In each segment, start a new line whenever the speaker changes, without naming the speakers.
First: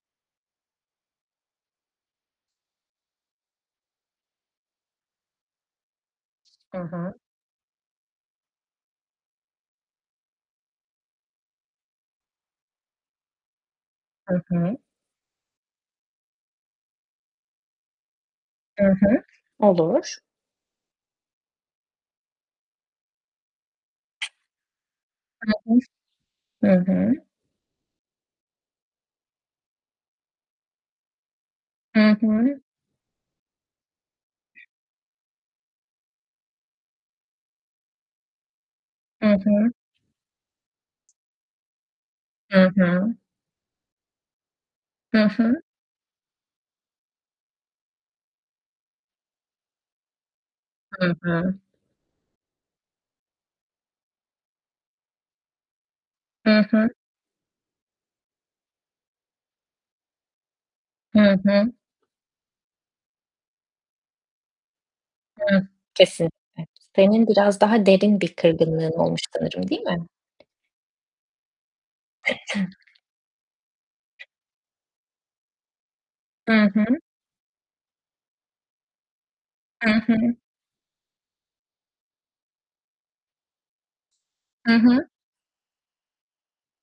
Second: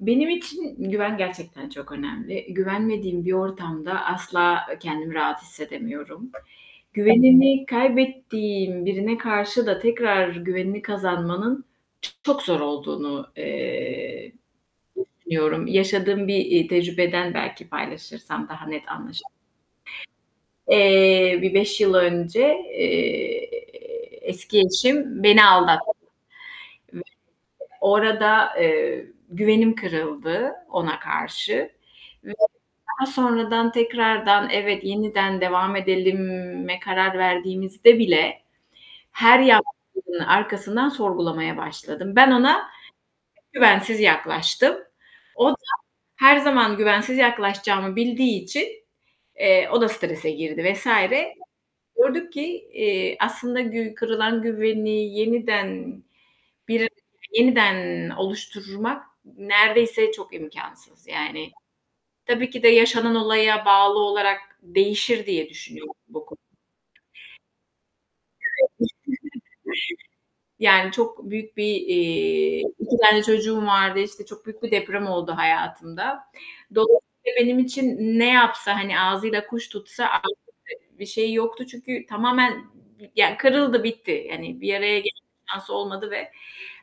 Benim için güven gerçekten çok önemli. Güvenmediğim bir ortamda asla, eee, kendimi rahat hissedemiyorum.
Hı hı.
Güvenimi kaybettiğim birine karşı da tekrar güvenimi kazanmanın çok zor olduğunu, eee,
Hı hı.
düşünüyorum. Yaşadığım bir, eee, tecrübeden belki paylaşırsam daha
I
net anlaşı
hı. Olur.
Eee, bir 5 yıl önce, eee, eski eşim beni
I hı.
aldattı.
Hı hı.
O arada, eee, güvenim kırıldı ona karşı
Hı
ve
hı.
daha sonradan, tekrardan evet, yeniden devam edelime karar verdiğimizde bile,
Hı
her
hı.
yaklaşımın arkasından sorgulamaya başladım. Ben ona
Hı hı.
güvensiz yaklaştım.
Hı
O da
hı.
her zaman güvensiz yaklaşacağımı bildiği için, eee, o da strese girdi vs.
Hı hı.
Gördük ki, eee, aslında gü kırılan güveni yeniden
Hı hı.
bir, yeniden oluşturmak neredeyse çok imkânsız,
Hı
yani,
hı.
tabii ki de yaşanan olaya bağlı olarak değişir diye
Hıı.
düşünüyorum bu konu.
Kesinlikle. Senin biraz daha derin bir kırgınlığın olmuş sanırım, değil mi?
[unintelligible] Yani, çok büyük, bir, eee, 2 tane çocuğum vardı, işte, çok büyük bir deprem oldu hayatımda.
Hı hı.
Dolayısıyla benim için ne yapsa, hani, ağzıyla kuş
Hı
tutsa [unintelligible]
hı.
bir şeyi yoktu çünkü tamamen, ya kırıldı bitti. Hani,
Hı
bir araya
hı.
ge şansı olmadı ve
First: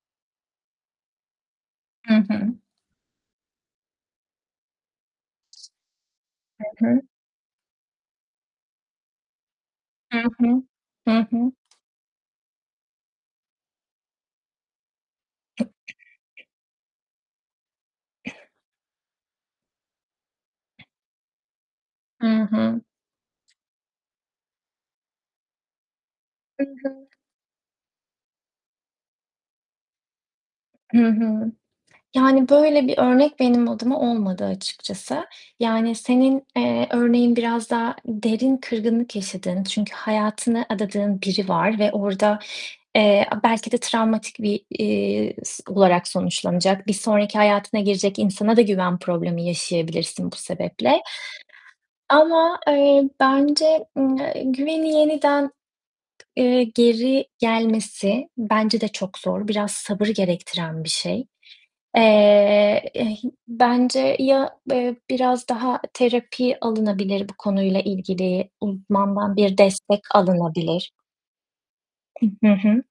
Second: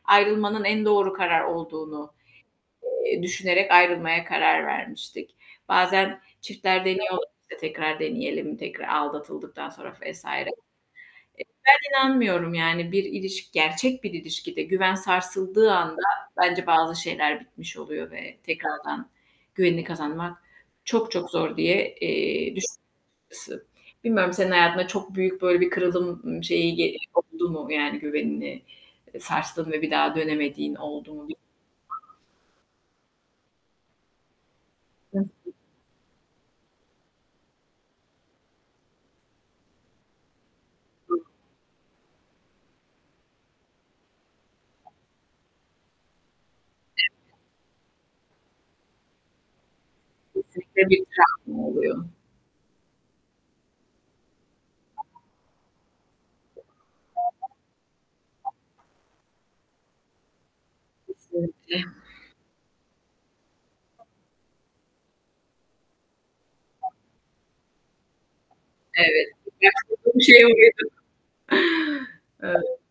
ayrılmanın en doğru karar olduğunu,
Hı hı.
eee, düşünerek ayrılmaya karar vermiştik. Bazen çiftler
Hı hı.
deniyorlar, işte, tekrar deneyelim tekrar aldatıldıktan sonra
Hı
vs.
hı. Hı hı.
Ben inanmıyorum, yani, bir ilişki, gerçek bir ilişkide güven sarsıldığı anda bence bazı şeyler bitmiş oluyor ve tekrardan güvenini kazanmak çok çok zor diye,
Hı
eee, düş
hı.
ısı Bilmiyorum, senin hayatında çok büyük, böyle, bir kırıldım, ımm,
Hı
şeyi ge
hı.
oldu mu, yani, güvenini, eee, sarstın ve bir daha dönemediğin
Hı
oldu mu bil
hı.
[unintelligible]
Yani, böyle bir örnek benim adıma olmadı
Hı
açıkçası.
hı.
Yani, senin, eee, örneğin biraz daha derin kırgınlık yaşadığın çünkü hayatını adadığın
[unintelligible]
biri var ve orada, eee, a belki de travmatik, bir, eee, s olarak sonuçlanacak, bir sonraki hayatına girecek insana da güven problemi yaşayabilirsin bu
Kesinlikle
sebeple.
bir travma oluyor.
Ama, eee, bence, ımm, eee, güveni yeniden, eee, geri gelmesi bence de çok zor. Biraz sabır gerektiren bir şey.
Kesinlikle.
Eee, ih bence ya, eee, biraz daha terapi alınabilir bu konuyla ilgili
Evet.
uzmandan bir destek
Yaşadığım şeye
alınabilir.
geri
Iıı. Hı hı.